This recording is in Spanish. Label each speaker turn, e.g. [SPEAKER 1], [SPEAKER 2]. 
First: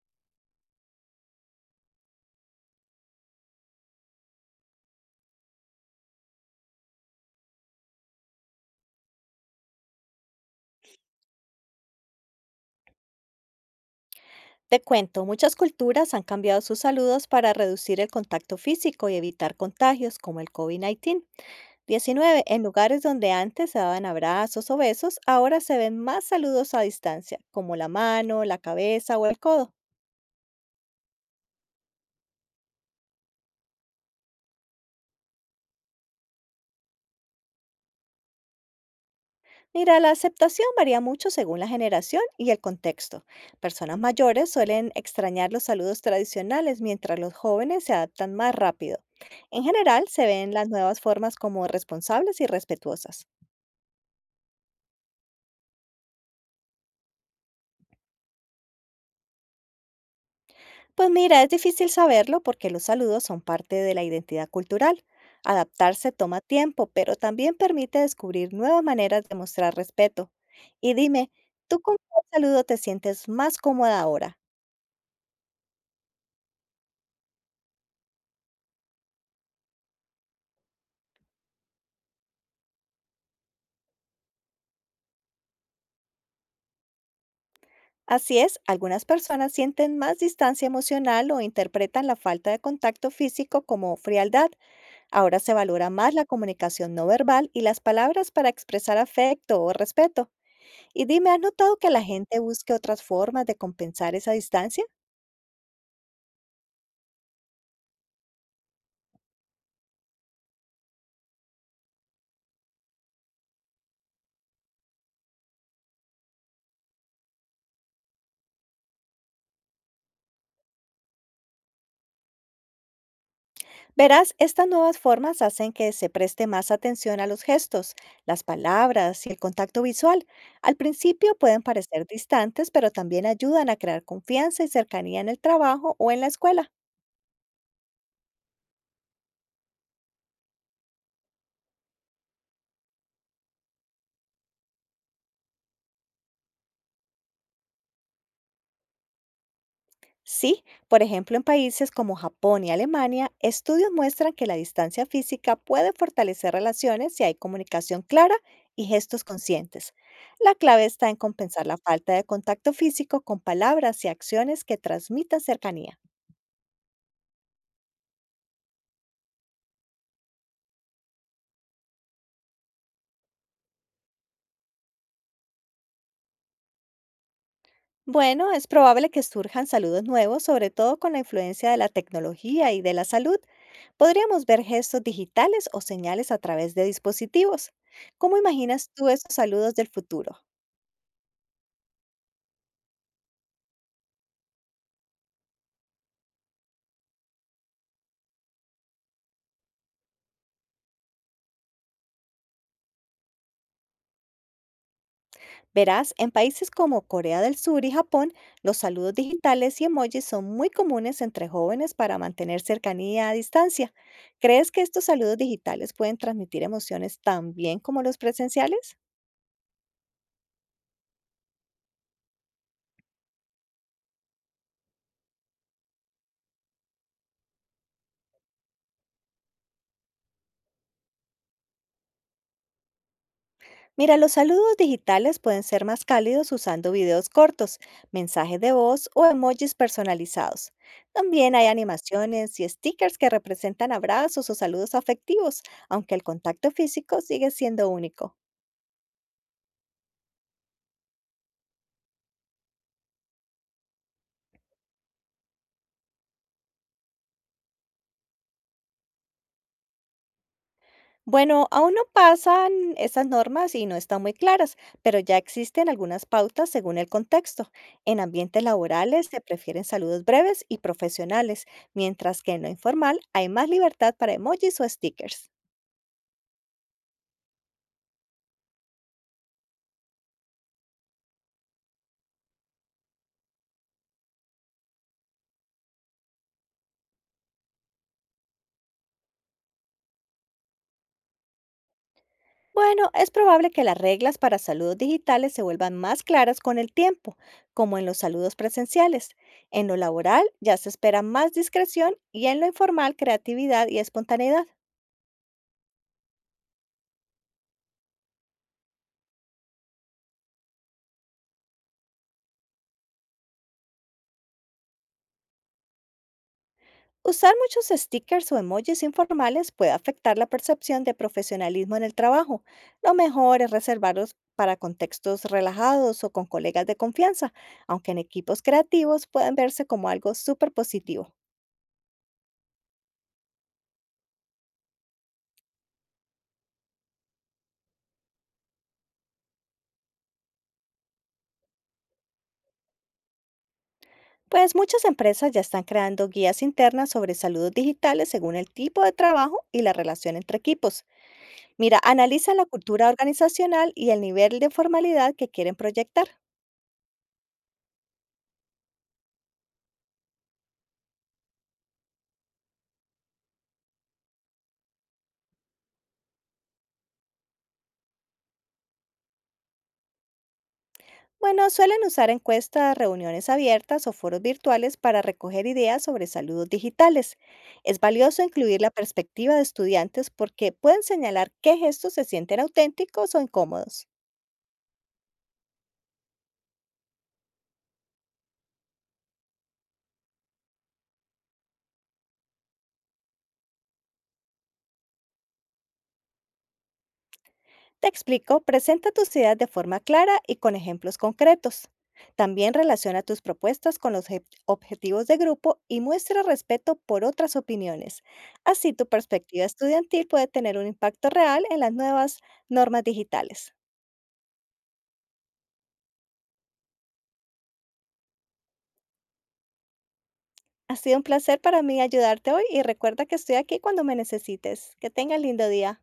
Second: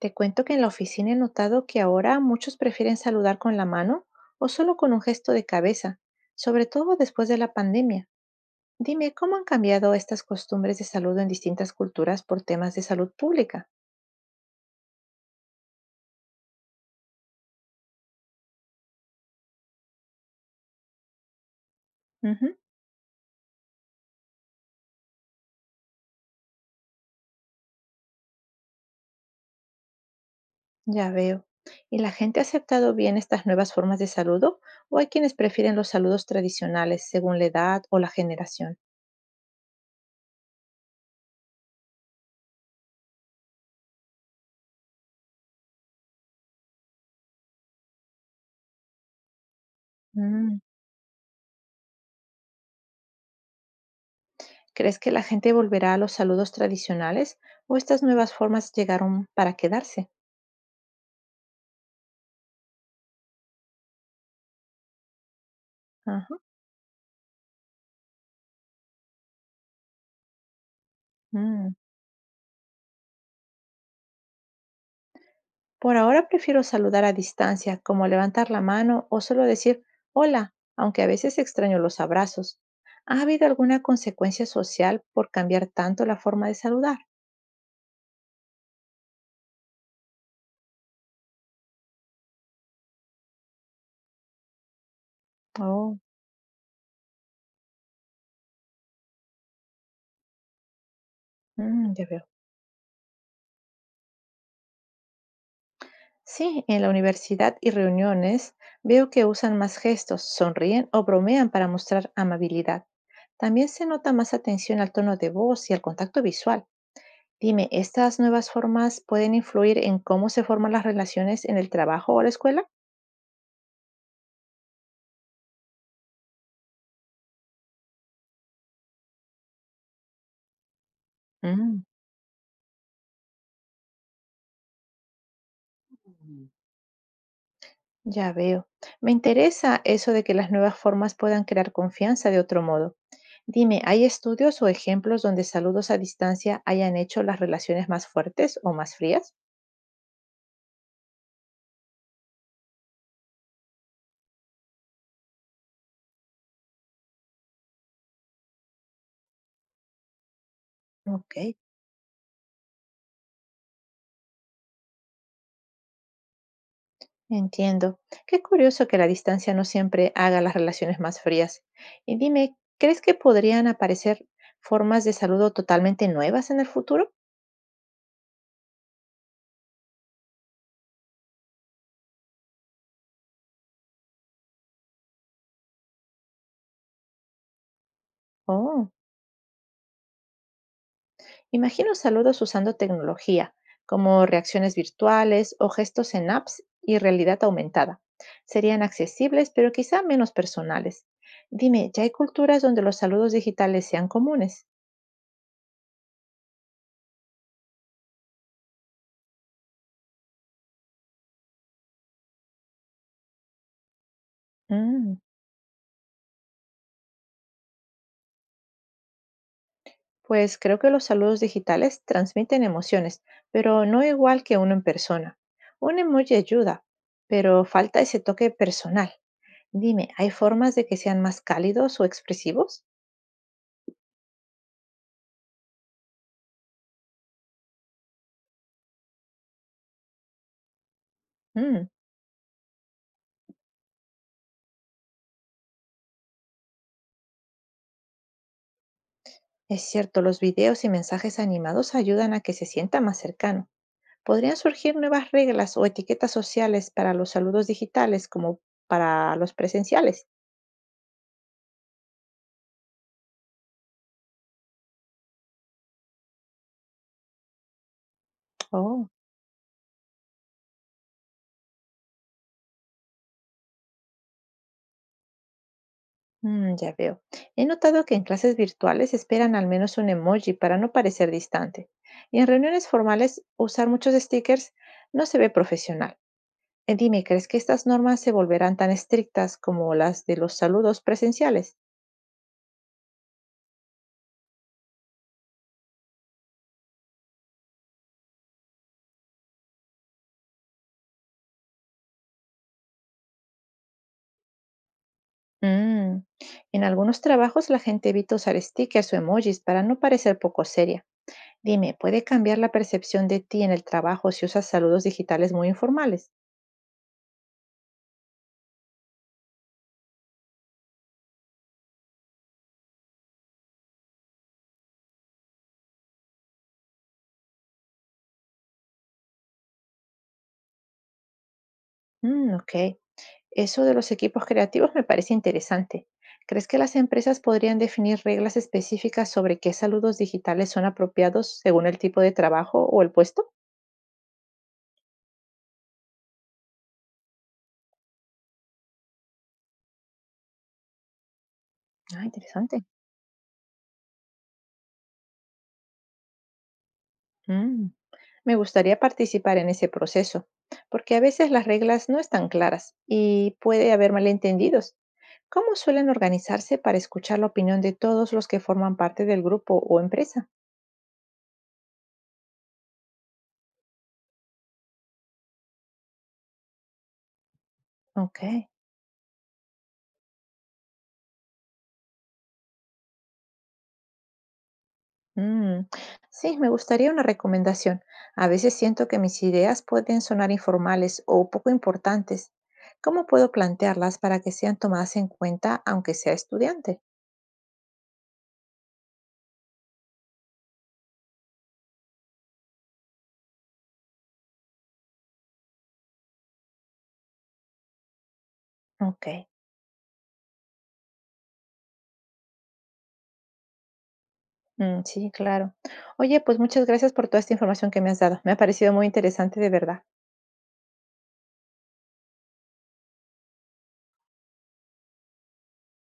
[SPEAKER 1] Te cuento que en la oficina he notado que ahora muchos prefieren saludar con la mano o solo con un gesto de cabeza, sobre todo después de la pandemia. Dime, ¿cómo han cambiado estas costumbres de saludo en distintas culturas por temas de salud pública?
[SPEAKER 2] Te cuento, muchas culturas han cambiado sus saludos para reducir el contacto físico y evitar contagios como el COVID-19.
[SPEAKER 1] Ujú,
[SPEAKER 2] En lugares donde antes se daban abrazos o besos, ahora se ven más saludos a distancia, como la mano, la cabeza o el codo.
[SPEAKER 1] ya veo. ¿Y la gente ha aceptado bien estas nuevas formas de saludo o hay quienes prefieren los saludos tradicionales según la edad o la generación?
[SPEAKER 2] Mira, la aceptación varía mucho según la generación y el contexto. Personas mayores suelen extrañar los saludos tradicionales, mientras los jóvenes se adaptan más rápido. En general, se ven
[SPEAKER 1] Mm.
[SPEAKER 2] las nuevas formas como responsables y respetuosas.
[SPEAKER 1] ¿Crees que la gente volverá a los saludos tradicionales o estas nuevas formas llegaron para quedarse?
[SPEAKER 2] Pues mira, es difícil saberlo porque los saludos son parte de la identidad cultural. Adaptarse
[SPEAKER 1] Ajá.
[SPEAKER 2] toma tiempo, pero también permite descubrir nuevas maneras de mostrar respeto. Y dime,
[SPEAKER 1] mm.
[SPEAKER 2] ¿tú con cuál saludo te sientes más cómoda ahora?
[SPEAKER 1] Por ahora prefiero saludar a distancia, como levantar la mano o solo decir hola, aunque a veces extraño los abrazos. ¿Ha habido alguna consecuencia social por cambiar tanto la forma de saludar?
[SPEAKER 2] Así es, algunas personas sienten más distancia emocional o interpretan la falta de contacto físico como frialdad. Ahora se valora
[SPEAKER 1] Oh,
[SPEAKER 2] más la comunicación no verbal y las palabras para expresar afecto o respeto. Y dime, ¿has notado que la
[SPEAKER 1] ya veo.
[SPEAKER 2] gente busque otras formas de compensar esa distancia?
[SPEAKER 1] Sí, en la universidad y reuniones veo que usan más gestos, sonríen o bromean para mostrar amabilidad. También se nota más atención al tono de voz y al contacto visual. Dime, ¿estas nuevas formas pueden influir en cómo se forman las relaciones en el trabajo o la escuela?
[SPEAKER 2] Verás, estas nuevas formas hacen que se preste más atención a los gestos, las palabras y el contacto visual. Al principio pueden
[SPEAKER 1] Mm.
[SPEAKER 2] parecer distantes, pero también ayudan a crear confianza y cercanía en el trabajo o en la
[SPEAKER 1] Ujú.
[SPEAKER 2] escuela.
[SPEAKER 1] Ya veo. Me interesa eso de que las nuevas formas puedan crear confianza de otro modo. Dime, ¿hay estudios o ejemplos donde saludos a distancia hayan hecho las relaciones más fuertes o más frías?
[SPEAKER 2] Sí, por ejemplo, en países como Japón y Alemania, estudios muestran que la distancia física puede fortalecer relaciones si hay comunicación clara y gestos conscientes. La clave está en
[SPEAKER 1] Ok.
[SPEAKER 2] compensar la falta de contacto físico con palabras y acciones que transmitan cercanía.
[SPEAKER 1] Entiendo. Qué curioso que la distancia no siempre haga las relaciones más frías. Y dime, ¿crees que podrían aparecer formas de saludo totalmente nuevas en el futuro?
[SPEAKER 2] Bueno, es probable que surjan saludos nuevos, sobre todo con la influencia de la tecnología y de la salud. Podríamos ver gestos digitales o señales a través de dispositivos. ¿Cómo imaginas
[SPEAKER 1] Oh.
[SPEAKER 2] tú esos saludos del futuro?
[SPEAKER 1] Imagino saludos usando tecnología, como reacciones virtuales o gestos en apps y realidad aumentada. Serían accesibles, pero quizá menos personales. Dime, ¿ya hay culturas donde los saludos digitales sean comunes?
[SPEAKER 2] Verás, en países como Corea del Sur y Japón, los saludos digitales y emojis son muy comunes entre jóvenes para mantener cercanía a distancia. ¿Crees que estos
[SPEAKER 1] Mm,
[SPEAKER 2] saludos digitales pueden transmitir emociones tan bien como los presenciales?
[SPEAKER 1] pues creo que los saludos digitales transmiten emociones, pero no igual que uno en persona. Un emoji ayuda, pero falta ese toque personal. Dime, ¿hay formas de que sean más cálidos o expresivos?
[SPEAKER 2] Mira, los saludos digitales pueden ser más cálidos usando videos cortos, mensajes de voz o emojis personalizados. También hay
[SPEAKER 1] Mm.
[SPEAKER 2] animaciones y stickers que representan abrazos o saludos afectivos, aunque el contacto físico sigue siendo único.
[SPEAKER 1] Es cierto, los videos y mensajes animados ayudan a que se sienta más cercano. Podrían surgir nuevas reglas o etiquetas sociales para los saludos digitales como para los presenciales.
[SPEAKER 2] Bueno, aún no pasan esas normas y no están muy claras, pero ya existen algunas pautas según el contexto. En ambientes
[SPEAKER 1] Oh,
[SPEAKER 2] laborales se prefieren saludos breves y profesionales, mientras que en lo informal hay más libertad para emojis o stickers.
[SPEAKER 1] ya veo. He notado que en clases virtuales esperan al menos un emoji para no parecer distante. Y en reuniones formales, usar muchos stickers no se ve profesional. Dime, ¿crees que estas normas se volverán tan estrictas como las de los saludos presenciales?
[SPEAKER 2] Bueno, es probable que las reglas para saludos digitales se vuelvan más claras con el tiempo, como en los saludos presenciales. En lo laboral ya se espera más discreción y en lo informal creatividad y espontaneidad.
[SPEAKER 1] Mm. En algunos trabajos la gente evita usar stickers o emojis para no parecer poco seria. Dime, ¿puede cambiar la percepción de ti en el trabajo si usas saludos digitales muy informales?
[SPEAKER 2] Usar muchos stickers o emojis informales puede afectar la percepción de profesionalismo en el trabajo. Lo mejor es reservarlos para contextos relajados o con colegas de confianza, aunque en equipos creativos pueden verse como algo súper positivo.
[SPEAKER 1] Mm, ok. Eso de los equipos creativos me parece interesante. ¿Crees que las empresas podrían definir reglas específicas sobre qué saludos digitales son apropiados según el tipo de trabajo o el puesto?
[SPEAKER 2] Pues muchas empresas ya están creando guías internas sobre saludos digitales según el tipo de trabajo y la relación entre equipos. Mira,
[SPEAKER 1] Ah,
[SPEAKER 2] analiza la
[SPEAKER 1] interesante.
[SPEAKER 2] cultura organizacional y el nivel de formalidad que quieren proyectar.
[SPEAKER 1] Mm. Me gustaría participar en ese proceso, porque a veces las reglas no están claras y puede haber malentendidos. ¿Cómo suelen organizarse para escuchar la opinión de todos los que forman parte del grupo o empresa?
[SPEAKER 2] Bueno, suelen usar encuestas, reuniones abiertas o foros virtuales para recoger ideas sobre saludos digitales. Es valioso
[SPEAKER 1] Ok.
[SPEAKER 2] incluir la perspectiva de estudiantes porque pueden señalar qué gestos se sienten auténticos o incómodos.
[SPEAKER 1] mm, Sí, me gustaría una recomendación. A veces siento que mis ideas pueden sonar informales o poco importantes. ¿Cómo puedo plantearlas para que sean tomadas en cuenta aunque sea estudiante?
[SPEAKER 2] Te explico, presenta tus ideas de forma clara y con ejemplos concretos. También relaciona tus propuestas con los objetivos de grupo y muestra respeto por otras opiniones. Así tu
[SPEAKER 1] Ok.
[SPEAKER 2] perspectiva estudiantil puede tener un impacto real en las nuevas normas digitales.
[SPEAKER 1] Mm, sí, claro. Oye, pues muchas gracias por toda esta información que me has dado. Me ha parecido muy interesante, de verdad.
[SPEAKER 2] Ha sido un placer para mí ayudarte hoy y recuerda que estoy aquí cuando me necesites. Que tengas lindo día.